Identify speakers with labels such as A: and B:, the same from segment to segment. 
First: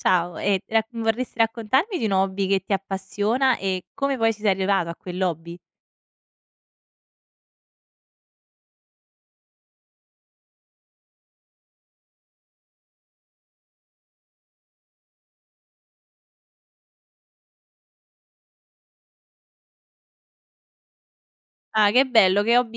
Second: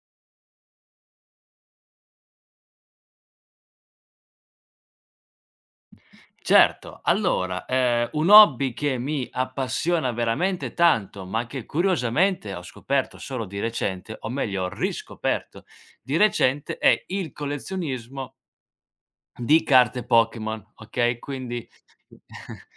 A: Ciao, e rac vorresti raccontarmi di un hobby che ti appassiona e come poi ci sei arrivato a quell'hobby?
B: Certo, allora, un hobby che mi appassiona veramente tanto, ma che curiosamente ho scoperto solo di recente, o meglio ho riscoperto di recente, è il collezionismo di carte Pokémon, okay, quindi.
A: Ah, che bello, che hobby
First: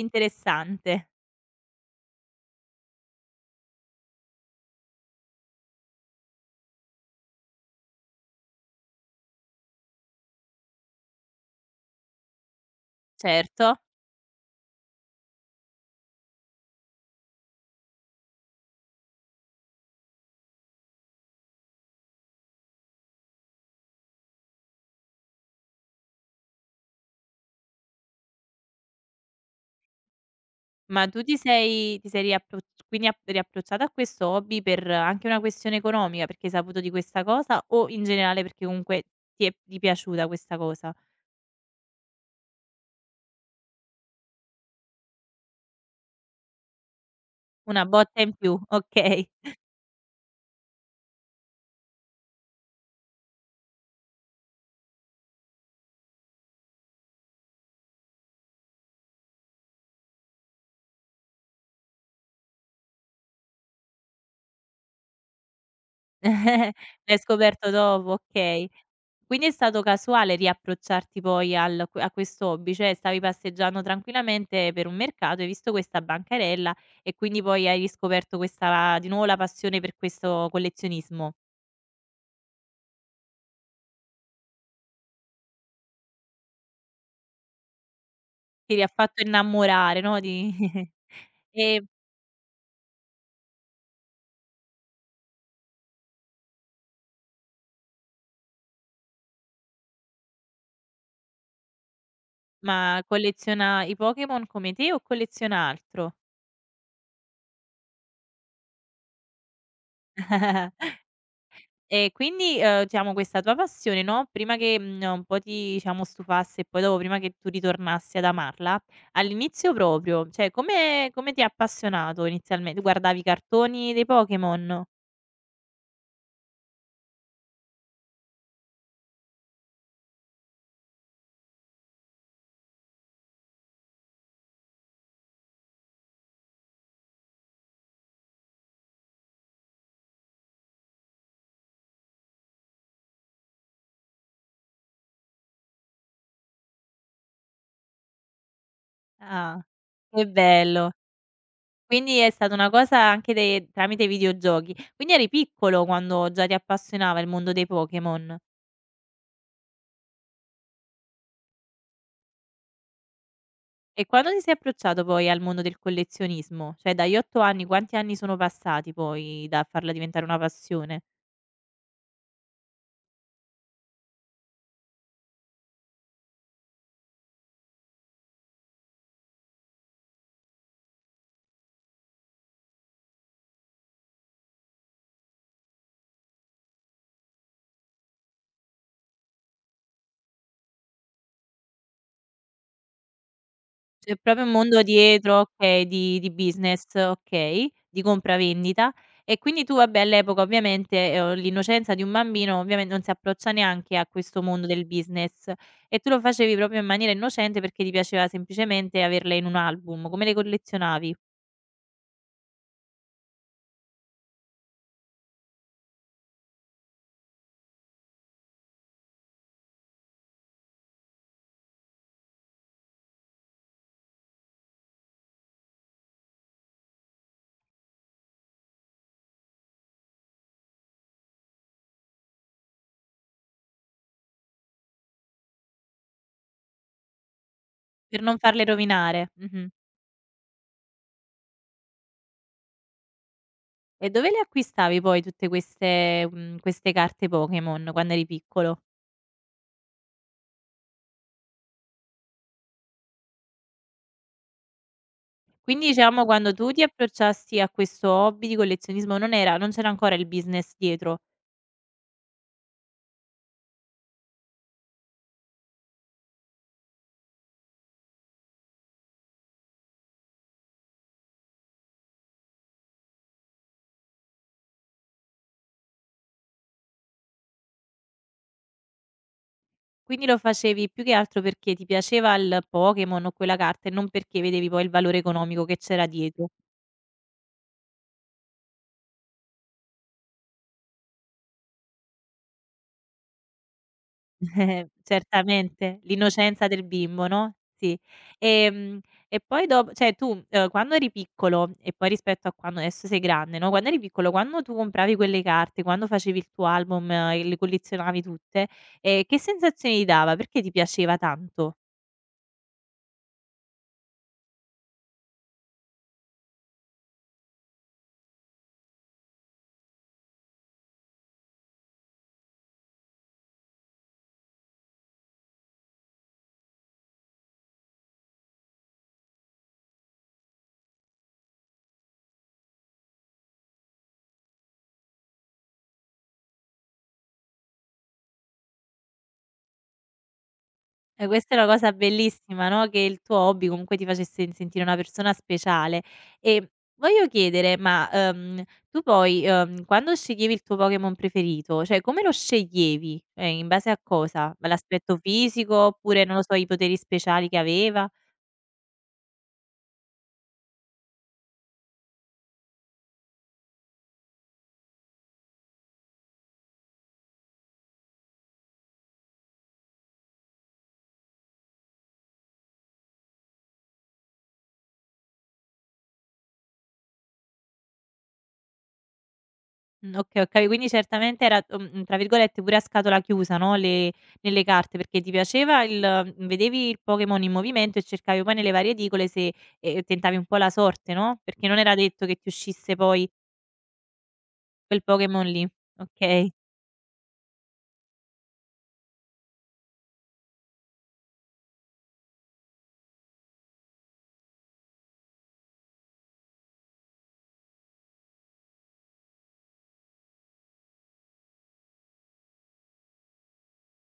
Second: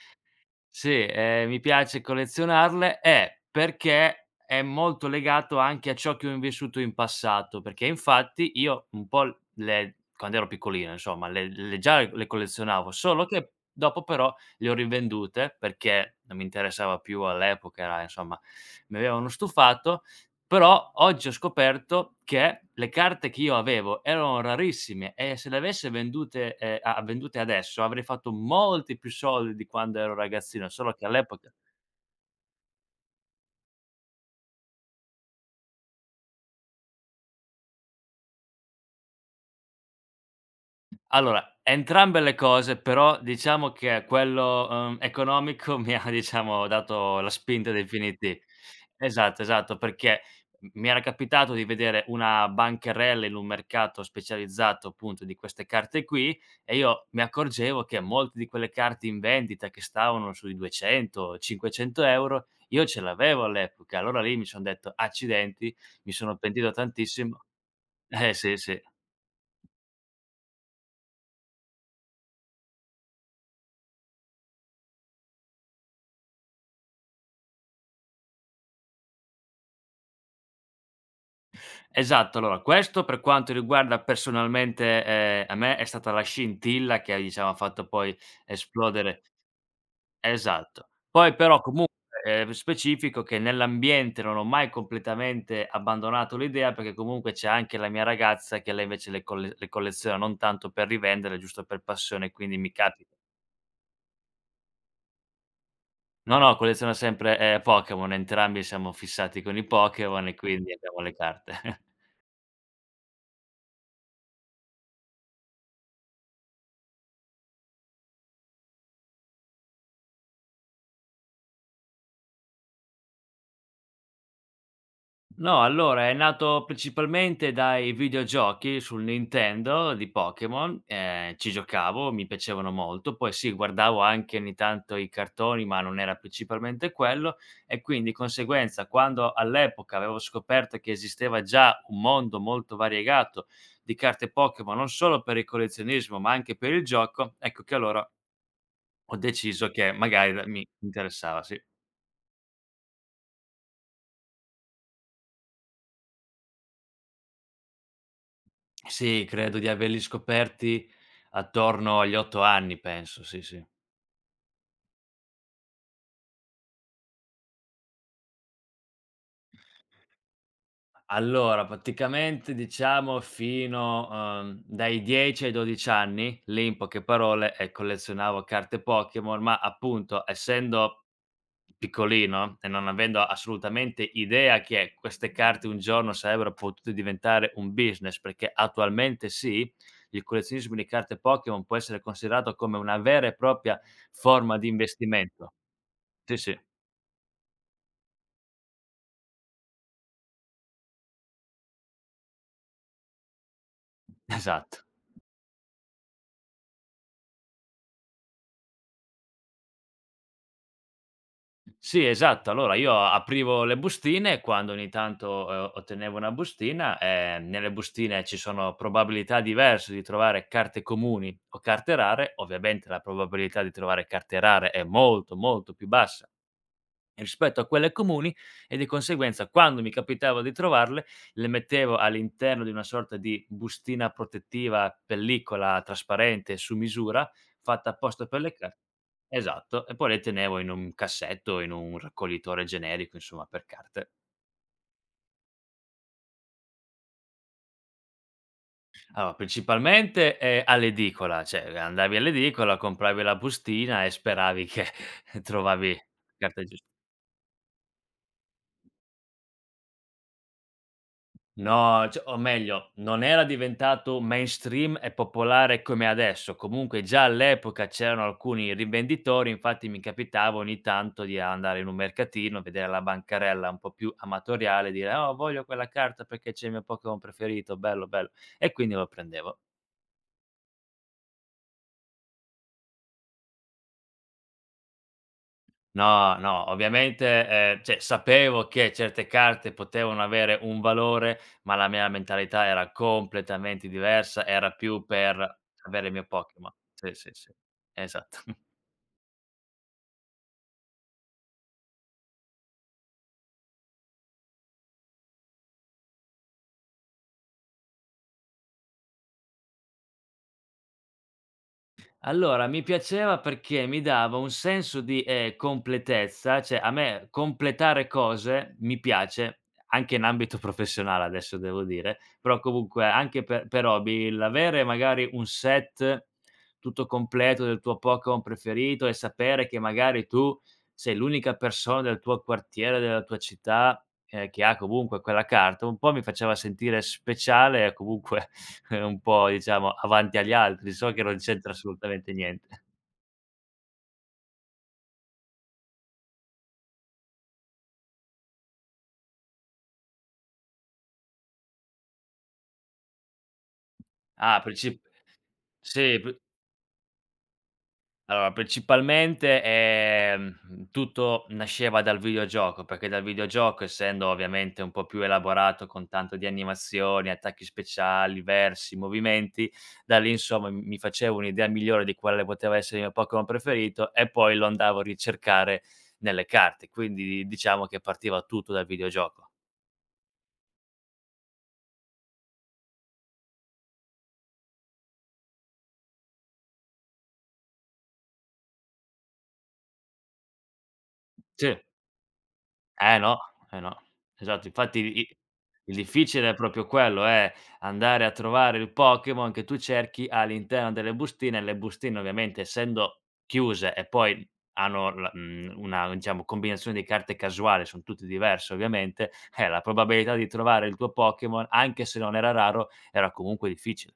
B: Sì,
A: interessante.
B: mi piace collezionarle è perché è molto legato anche a ciò che ho in vissuto in passato, perché infatti io un po' l le quando ero piccolino insomma, le già le collezionavo, solo che
A: Certo,
B: dopo però le ho rivendute perché non mi interessava più all'epoca, era insomma mi avevano stufato però oggi ho scoperto che le carte che io avevo erano rarissime e se le avesse vendute adesso avrei fatto molti più soldi di quando ero ragazzino, solo che
A: ma tu
B: all'epoca.
A: ti sei riappro quindi ap riapprocciato a questo hobby per anche una questione economica, perché hai saputo di questa cosa o in generale perché comunque ti è p di piaciuta questa cosa?
B: Allora, entrambe le cose, però diciamo che quello, economico mi ha diciamo dato la spinta
A: Una botta in
B: definitiv.
A: più, okay.
B: Esatto, esatto, perché m mi era capitato di vedere una bancarella in un mercato specializzato appunto di queste carte qui e io mi accorgevo che molte di quelle carte in vendita che stavano sui 200, 500 €, io ce l'avevo all'epoca. Allora lì mi son detto: "Accidenti", mi sono pentito
A: L'hai
B: tantissimo.
A: scoperto dopo,
B: Eh sì,
A: okay.
B: sì.
A: Quindi è stato casuale riapprocciarti poi al a questo hobby, cioè stavi passeggiando tranquillamente per un mercato, hai visto questa bancarella e quindi poi hai riscoperto questa di nuovo la passione per questo collezionismo.
B: Esatto, allora questo per quanto riguarda personalmente, a me è stata la scintilla che, diciamo, ha fatto poi
A: Ti ri ha fatto
B: esplodere.
A: innamorare, no, di
B: Esatto. Poi però
A: e
B: comunque, specifico che nell'ambiente non ho mai completamente abbandonato l'idea, perché comunque c'è anche la mia ragazza che lei invece le colleziona non tanto per rivendere, giusto per passione, quindi mi
A: ma
B: capita.
A: colleziona i Pokémon come te o colleziona altro?
B: No, no, colleziona sempre, Pokémon, entrambi siamo fissati con i Pokémon e quindi abbiamo le carte.
A: E quindi, diciamo questa tua passione, no, prima che, un po' ti diciamo stufasse e poi dopo prima che tu ritornassi ad amarla, all'inizio proprio, cioè come ti ha appassionato inizialme tu guardavi i cartoni dei Pokémon?
B: No, allora è nato principalmente dai videogiochi sul Nintendo di Pokémon, ci giocavo, mi piacevano molto, poi sì, guardavo anche ogni tanto i cartoni, ma non era principalmente quello e quindi conseguenza quando all'epoca avevo scoperto che esisteva già un mondo molto variegato di carte Pokémon, non solo per il collezionismo, ma anche per il gioco, ecco che allora ho
A: Ah,
B: deciso che
A: che
B: magari da mi
A: bello.
B: interessava, sì.
A: Quindi è stata una cosa anche de tramite videogiochi. Quindi eri piccolo quando già ti appassionava il mondo dei Pokémon.
B: Sì, credo di averli scoperti attorno agli 8 anni penso, sì, sì.
A: E quando ti sei approcciato poi al mondo del collezionismo? Cioè dagli 8 anni, quanti anni sono passati poi da farla diventare una passione?
B: Allora, praticamente diciamo fino, dai 10 ai 12 anni, lì in poche parole, collezionavo carte Pokémon, ma appunto essendo piccolino e non avendo assolutamente idea che queste carte un giorno sarebbero potute diventare un business, perché attualmente sì, il collezionismo di carte Pokémon può essere considerato come una vera e propria
A: C'è proprio un
B: forma di
A: mondo dietro,
B: investimento.
A: okay, di
B: Sì, sì,
A: business, okay, di compravendita. E quindi tu vabbè all'epoca ovviamente, l'innocenza di un bambino ovviamente non si approccia neanche a questo mondo
B: esatto.
A: del business e tu lo facevi proprio in maniera innocente perché ti piaceva semplicemente averle in un album. Come le collezionavi?
B: Sì, esatto. Allora io aprivo le bustine e quando ogni tanto, ottenevo una bustina, nelle bustine ci sono probabilità diverse di trovare carte comuni o carte rare. Ovviamente la probabilità di trovare carte rare è molto, molto più bassa rispetto a quelle comuni e di conseguenza quando mi capitava di trovarle, le mettevo all'interno di una sorta di bustina protettiva, pellicola trasparente su misura, fatta
A: Per
B: apposta
A: non
B: per le
A: farle
B: car.
A: rovinare. Mh-mh.
B: Esatto, e poi le tenevo in un cassetto, in un raccoglitore generico, insomma, per
A: E
B: carte.
A: dove le acquistavi poi tutte queste queste carte Pokémon quando eri piccolo?
B: Allora, principalmente, all'edicola, cioè andavi all'edicola, compravi la bustina e speravi che
A: Quindi
B: trovavi
A: diciamo quando
B: carte
A: tu ti
B: gius.
A: approcciasti a questo hobby di collezionismo non c'era ancora il business dietro,
B: No, cioè o meglio, non era diventato mainstream e popolare come adesso. Comunque già all'epoca c'erano alcuni rivenditori, infatti mi capitava ogni tanto di andare in un mercatino, vedere la bancarella un po' più amatoriale, dire: "Oh, voglio quella carta perché c'è il mio Pokémon preferito, bello, bello." E quindi lo prendevo.
A: quindi lo facevi più che altro perché ti piaceva il Pokémon o quella carta e non perché vedevi poi il valore economico che c'era
B: No,
A: dietro.
B: no, ovviamente, cioè sapevo che certe carte potevano avere un valore, ma la mia mentalità era completamente diversa, era più per
A: Certamente,
B: avere il mio
A: l'innocenza
B: Pokémon.
A: del
B: Sì,
A: bimbo,
B: sì, sì,
A: no, sì.
B: esatto.
A: Ehm, e poi dop cioè tu, quando eri piccolo e poi rispetto a quando adesso sei grande, no, quando eri piccolo, quando tu compravi quelle carte, quando facevi il tuo album e le collezionavi tutte, che sensazioni ti dava? Perché ti piaceva tanto?
B: Allora, mi piaceva perché mi dava un senso di, completezza, cioè a me completare cose mi piace, anche in ambito professionale adesso devo dire, però comunque anche per hobby l'avere magari un set tutto completo del tuo Pokémon preferito e sapere che magari tu sei l'unica persona del tuo quartiere, della tua città, che ha comunque quella carta, un po' mi faceva sentire speciale e comunque. È un po' diciamo avanti agli altri, so che
A: E
B: non
A: questa è una
B: c'entra
A: cosa
B: assolutamente
A: bellissima,
B: niente.
A: no, che il tuo hobby comunque ti facesse in sentire una persona speciale. E voglio chiedere, ma, tu poi, quando sceglievi il tuo Pokémon preferito, cioè come lo sceglievi? In base a cosa?
B: Ah, princip
A: L'aspetto fisico
B: sì,
A: oppure,
B: pr
A: non lo so, i poteri speciali che aveva?
B: allora principalmente, tutto nasceva dal videogioco, perché dal videogioco, essendo ovviamente un po' più elaborato con tanto di animazioni, attacchi speciali, versi, movimenti, da lì insomma m mi facevo un'idea migliore di quale poteva essere il mio Pokémon preferito e poi lo andavo a ricercare nelle carte, quindi diciamo che partiva tutto dal videogioco.
A: Okay, quindi certamente era, tra virgolette pure a scatola chiusa, no, le nelle carte, perché ti piaceva il vedevi il Pokémon in movimento e cercavi poi nelle varie edicole se tentavi un po' la sorte, no, perché non
B: Sì.
A: era detto che ti uscisse
B: Eh
A: poi
B: no, eh no. Esatto, infatti
A: quel
B: i
A: Pokémon lì.
B: il difficile
A: Okay.
B: è proprio quello, è andare a trovare il Pokémon che tu cerchi all'interno delle bustine, e le bustine ovviamente essendo chiuse e poi hanno una diciamo combinazione di carte casuale, son tutte diverse ovviamente, la probabilità di trovare il tuo Pokémon, anche se non era raro, era comunque difficile.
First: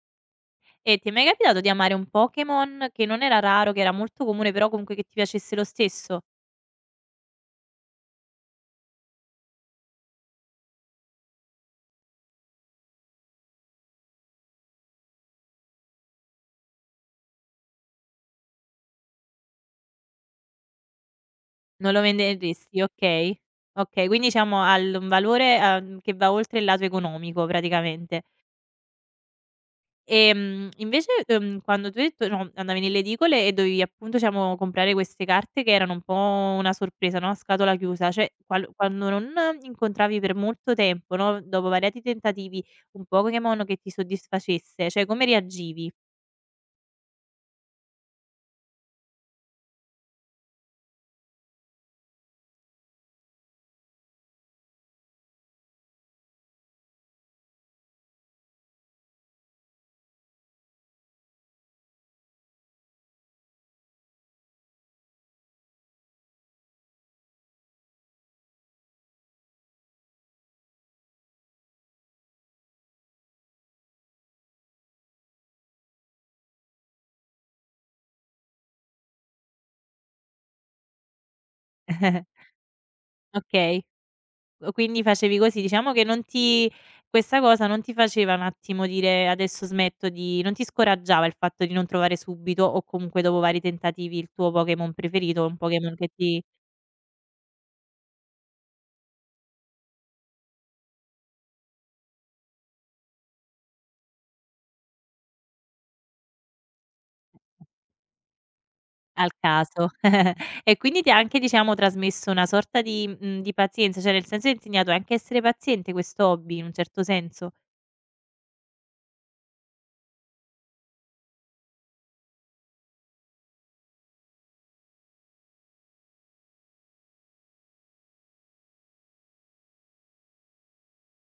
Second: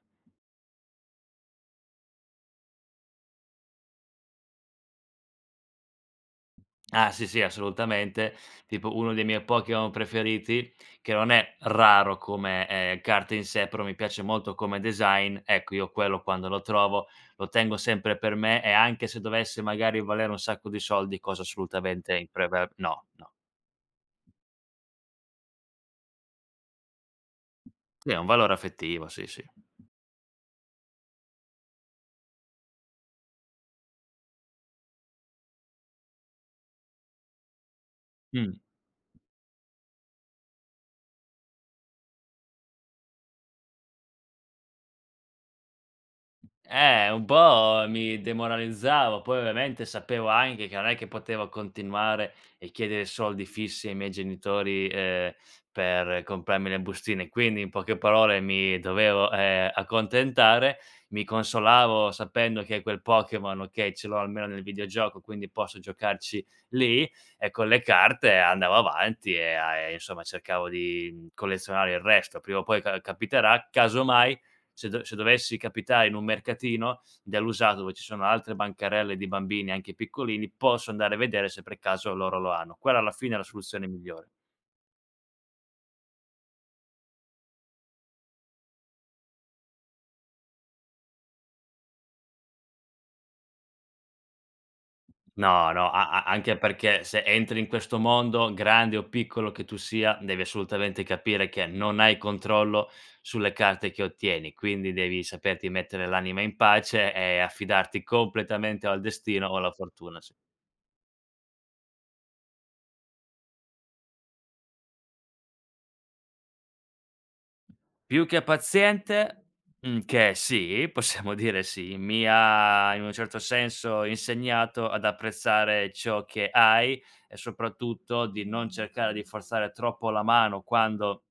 A: E ti è mai capitato di amare un Pokémon che non era raro, che era molto comune, però comunque che ti piacesse lo stesso?
B: Ah sì, sì, assolutamente. Tipo uno dei miei Pokémon preferiti, che non è raro come, carta in sé, però mi piace molto come design, ecco io quello quando lo trovo lo tengo sempre per me e anche se dovesse magari valere un sacco di soldi, cosa
A: Non lo
B: assolutamente impreve.
A: venderesti,
B: No, no.
A: okay. Okay, quindi diciamo ha l un valore, che va oltre il lato economico
B: Sì, ha
A: praticamente.
B: un valore affettivo, sì, sì.
A: Invece, quando tu hai detto no, andavi nelle edicole e dovevi appunto, diciamo, comprare queste carte che erano un po' una sorpresa, no, a scatola chiusa, cioè
B: Mh.
A: qual quando non incontravi per molto tempo, no, dopo variati tentativi, un Pokémon che ti soddisfacesse, cioè come reagivi?
B: Un po' mi demoralizzavo, poi ovviamente sapevo anche che non è che potevo continuare e chiedere soldi fissi ai miei genitori, per comprarmi le bustine, quindi in poche parole mi dovevo, accontentare. Mi consolavo sapendo che quel Pokémon, okay, ce l'ho almeno nel videogioco, quindi posso giocarci lì, e con le carte andavo avanti e insomma cercavo di, collezionare il resto. Prima o poi ca capiterà, casomai se dovessi capitare in un mercatino dell'usato dove ci sono altre bancarelle di bambini, anche piccolini, posso andare a vedere se per caso loro lo hanno. Quella alla fine è la
A: Okay.
B: soluzione migliore.
A: O quindi facevi così, diciamo che non ti questa cosa non ti faceva un attimo dire: "Adesso smetto di", non ti scoraggiava il fatto di non trovare subito o comunque dopo vari tentativi il tuo Pokémon preferito, un
B: No, no,
A: Pokémon che
B: a a
A: ti
B: anche perché se entri in questo mondo, grande o piccolo che tu sia, devi assolutamente capire che non hai controllo sulle carte che ottieni, quindi devi saperti mettere l'anima in pace e affidarti completamente o al
A: al
B: destino o alla
A: caso.
B: fortuna s.
A: E quindi ti ha anche, diciamo, trasmesso una sorta di di pazienza, cioè nel senso ti ha insegnato anche a essere paziente questo hobby, in un certo senso.
B: Più che paziente, che sì, possiamo dire sì, mi ha in un certo senso insegnato ad apprezzare ciò che hai e soprattutto di non cercare di forzare troppo la mano quando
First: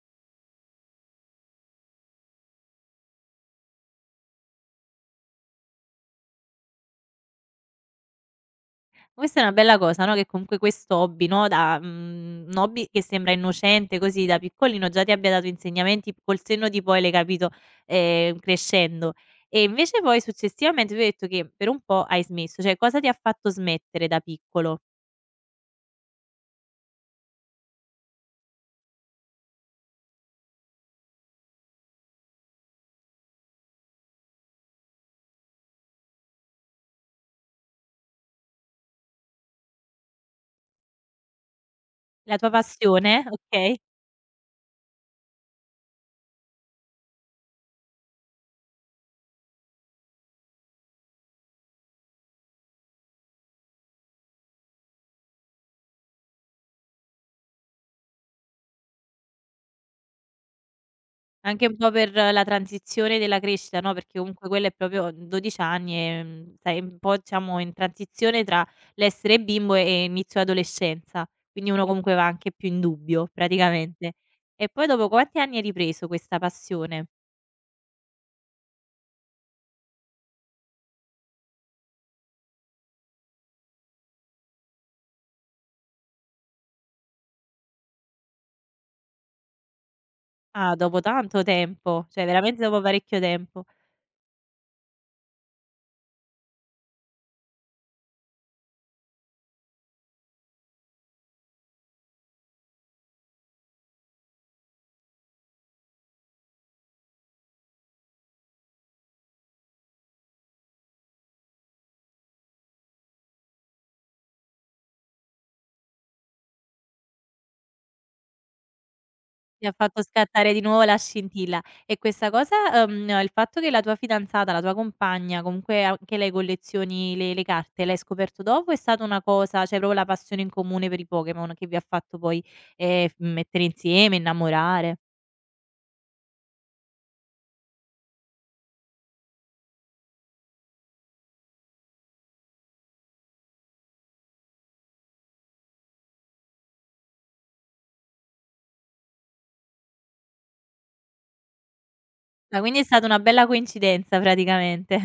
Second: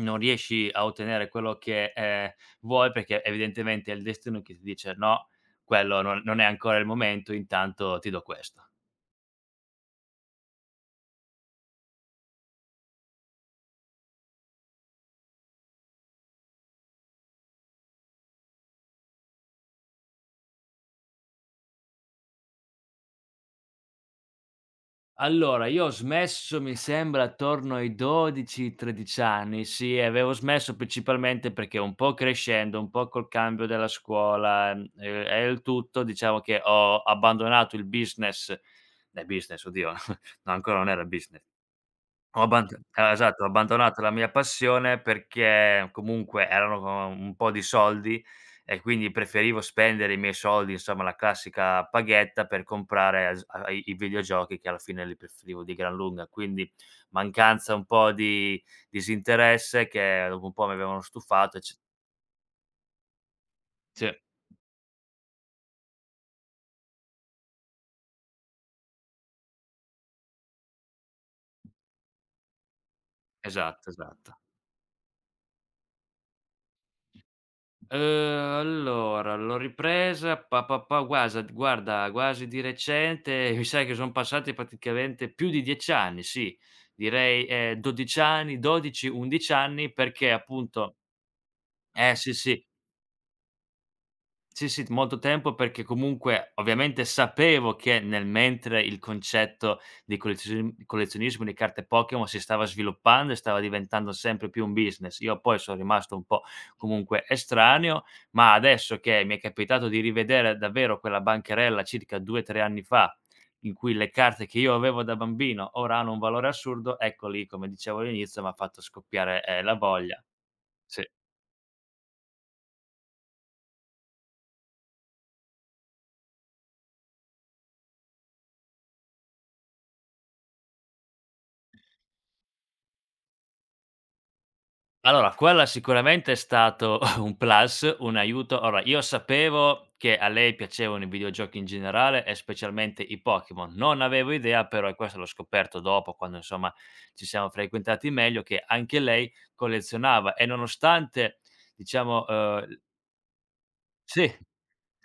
B: non riesci a ottenere quello che, vuoi, perché evidentemente è il destino che ti dice: "No, quello non è ancora il momento, intanto ti do questo".
A: Questa è una bella cosa, no, che comunque questo hobby, no, da un hobby che sembra innocente così da piccolino, già ti abbia dato insegnamenti col senno di poi l'hai capito, crescendo. E invece poi successivamente tu hai detto che per un po' hai smesso, cioè cosa ti ha fatto smettere da piccolo?
B: Allora, io ho smesso mi sembra attorno ai 12, 13 anni, sì, e avevo smesso principalmente perché un po' crescendo, un po' col cambio della scuola, e il tutto, diciamo che ho abbandonato il business, business oddio, no ancora non era business
A: La
B: ho
A: tua
B: abbant
A: passione,
B: esatto, ho
A: okay.
B: abbandonato la mia passione perché comunque erano un po' di soldi e quindi preferivo spendere i miei soldi, insomma la classica paghetta per comprare as a i i videogiochi che alla fine li preferivo di gran lunga. Quindi mancanza un po' di disinteresse che dopo un po' mi avevano stufato e
A: Anche
B: c
A: un po' per la transizione della crescita, no,
B: sì,
A: perché comunque quella è proprio 12 anni, stai un po' diciamo in transizione tra l'essere bimbo e inizio adolescenza, quindi uno comunque va anche più in dubbio
B: esatto,
A: praticamente.
B: esatto.
A: E poi dopo quanti anni hai ripreso questa passione?
B: Allora l'ho ripresa pa pa pa guasa guarda quasi di recente, mi sa che son passati praticamente più di 10 anni, sì, direi, 12 anni, 12, 11 anni perché
A: Ah,
B: appunto.
A: dopo tanto tempo,
B: Eh
A: cioè
B: sì,
A: veramente
B: sì.
A: dopo parecchio tempo.
B: Sì, sì, molto tempo perché comunque ovviamente sapevo che nel mentre il concetto di collezionismo di carte Pokémon si stava sviluppando e stava diventando sempre più un business. Io poi sono rimasto un po' comunque estraneo, ma adesso che mi è capitato di rivedere davvero quella bancherella circa 2, 3 anni fa, in cui le carte che io avevo da bambino ora hanno un valore assurdo, ecco lì, come dicevo all'inizio, m'ha fatto scoppiare,
A: Ti ha
B: la
A: fatto
B: voglia.
A: scattare di nuovo la
B: Sì.
A: scintilla. E questa cosa il fatto che la tua fidanzata, la tua compagna, comunque anche lei collezioni le carte, l'hai scoperto dopo? È stata una cosa cioè proprio la passione in comune per i Pokémon che vi ha fatto poi, f mettere insieme, innamorare.
B: Allora, quella sicuramente è stato un plus, un aiuto. Allora, io sapevo che a lei piacevano i videogiochi in generale e specialmente i Pokémon. Non avevo idea, però, e questo l'ho scoperto dopo, quando insomma ci siamo frequentati meglio, che anche lei collezionava e nonostante, diciamo,
A: Ma quindi è stata una bella coincidenza
B: sì.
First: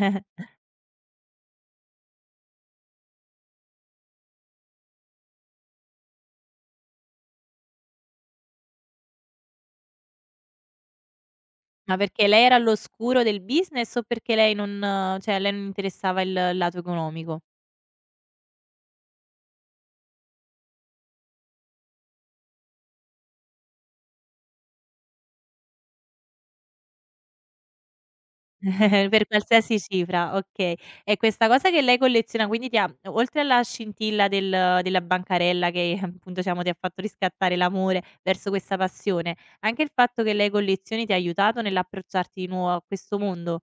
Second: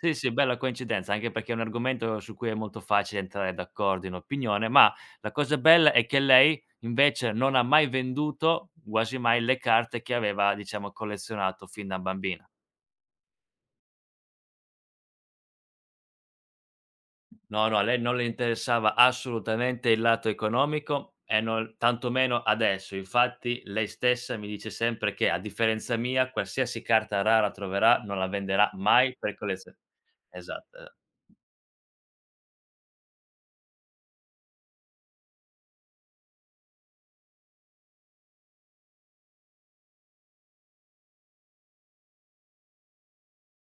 B: Sì, sì, bella coincidenza, anche perché è un argomento su cui è molto facile entrare d'accordo in opinione, ma la cosa bella è che lei invece non ha mai venduto, quasi mai, le carte che aveva, diciamo, collezionato fin
A: Ma
B: da
A: perché lei
B: bambina.
A: era all'oscuro del business o perché lei non cioè a lei non interessava il lato economico?
B: No, no, a lei non le interessava assolutamente il lato economico e non tantomeno adesso. Infatti lei stessa mi dice sempre che, a differenza mia, qualsiasi carta rara troverà non la venderà mai
A: Per
B: per collezio.
A: qualsiasi cifra, okay.
B: Esatto.
A: E questa cosa che lei colleziona, quindi ti ha oltre alla scintilla della bancarella che appunto diciamo ti ha fatto riscattare l'amore verso questa passione, anche il fatto che lei collezioni ti ha aiutato nell'approcciarti di nuovo a questo mondo?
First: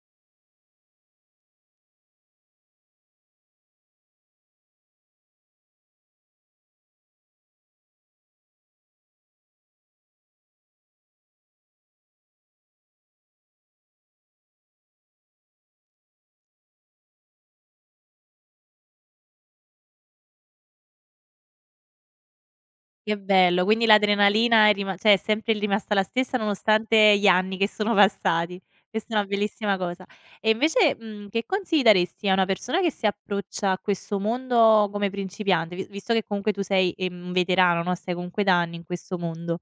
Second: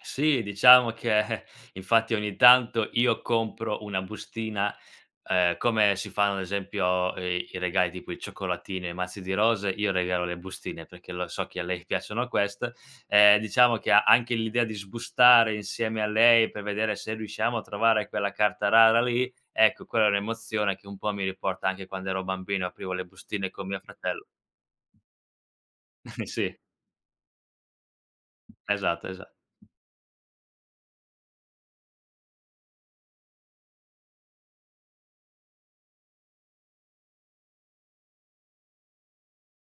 B: Sì, diciamo che infatti ogni tanto io compro una bustina, come si fanno ad esempio, i regali tipo i cioccolatini o i mazzi di rose, io regalo le bustine perché lo so che a lei piacciono queste. Diciamo che a anche l'idea di sbustare insieme a lei per vedere se riusciamo a trovare quella carta rara lì, ecco quella è un'emozione che un po' mi riporta anche quando ero bambino, aprivo le
A: Che
B: bustine
A: bello,
B: con mio
A: quindi
B: fratello.
A: l'adrenalina è rima cioè è sempre rimasta la stessa
B: Sì,
A: nonostante gli anni che sono passati.
B: esatto,
A: Questa è una
B: esa.
A: bellissima cosa. E invece, che consigli daresti a una persona che si approccia a questo mondo come principiante, vi visto che comunque tu sei, un veterano, no, stai comunque da anni in questo mondo.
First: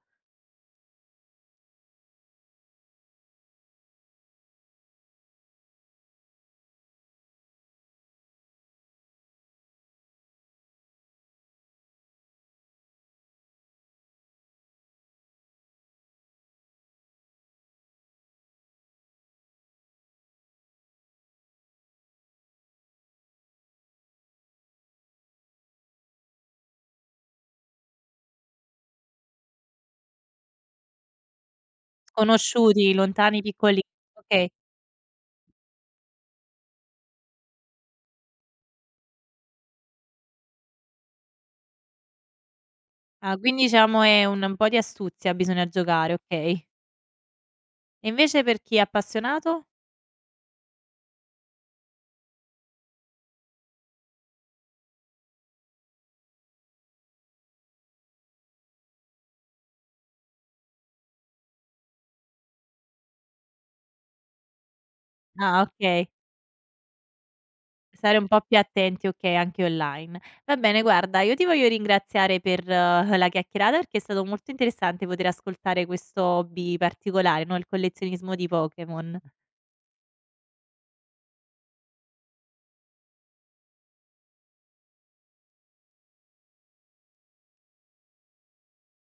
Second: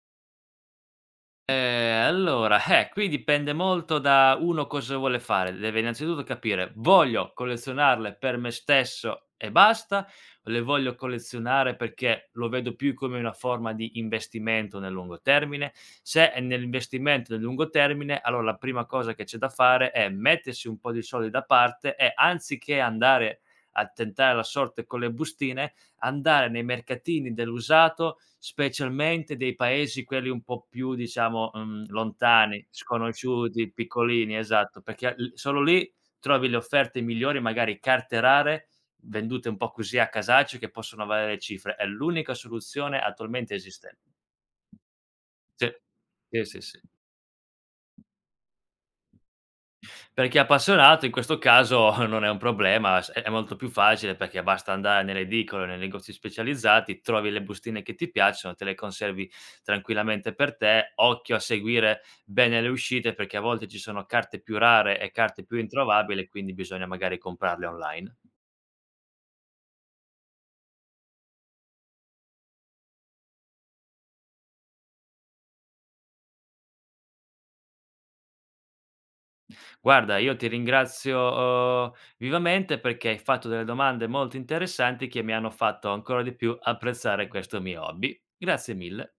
B: Allora, qui dipende molto da uno cosa vuole fare. Deve innanzitutto capire: voglio collezionarle per me stesso e basta, o le voglio collezionare perché lo vedo più come una forma di investimento nel lungo termine? Se è nell'investimento nel lungo termine, allora la prima cosa che c'è da fare è mettersi un po' di soldi da parte e anziché andare a tentare la sorte con le bustine, andare nei mercatini dell'usato, specialmente dei paesi quelli un po' più, diciamo, lontani,
A: Sconosciuti, lontani,
B: sconosciuti,
A: piccoli,
B: piccolini,
A: okay.
B: esatto, perché l solo lì trovi le offerte migliori, magari carte rare, vendute un po' così a casaccio, che possono valere cifre. È l'unica soluzione
A: Ah,
B: attualmente
A: quindi diciamo
B: esistente.
A: è un po' di astuzia bisogna
B: Sì.
A: giocare,
B: Sì, sì,
A: okay.
B: sì.
A: E invece per chi è appassionato?
B: Per chi è appassionato in questo caso non è un problema, s è molto più facile perché basta andare nelle edicole, nei negozi specializzati, trovi le bustine che ti piacciono, te le conservi tranquillamente per te. Occhio a seguire bene le uscite perché a volte ci sono carte più rare e carte più
A: Ah, okay.
B: introvabili, quindi bisogna magari comprarle
A: Stare
B: online.
A: un po' più attenti, okay, anche online. Va bene, guarda, io ti voglio ringraziare per la chiacchierata perché è stato molto interessante poter ascoltare questo hobby particolare, no, il collezionismo di Pokémon.
B: Guarda, io ti ringrazio, uhm, vivamente perché hai fatto delle domande molto interessanti che mi hanno fatto ancora di più apprezzare questo mio hobby. Grazie mille.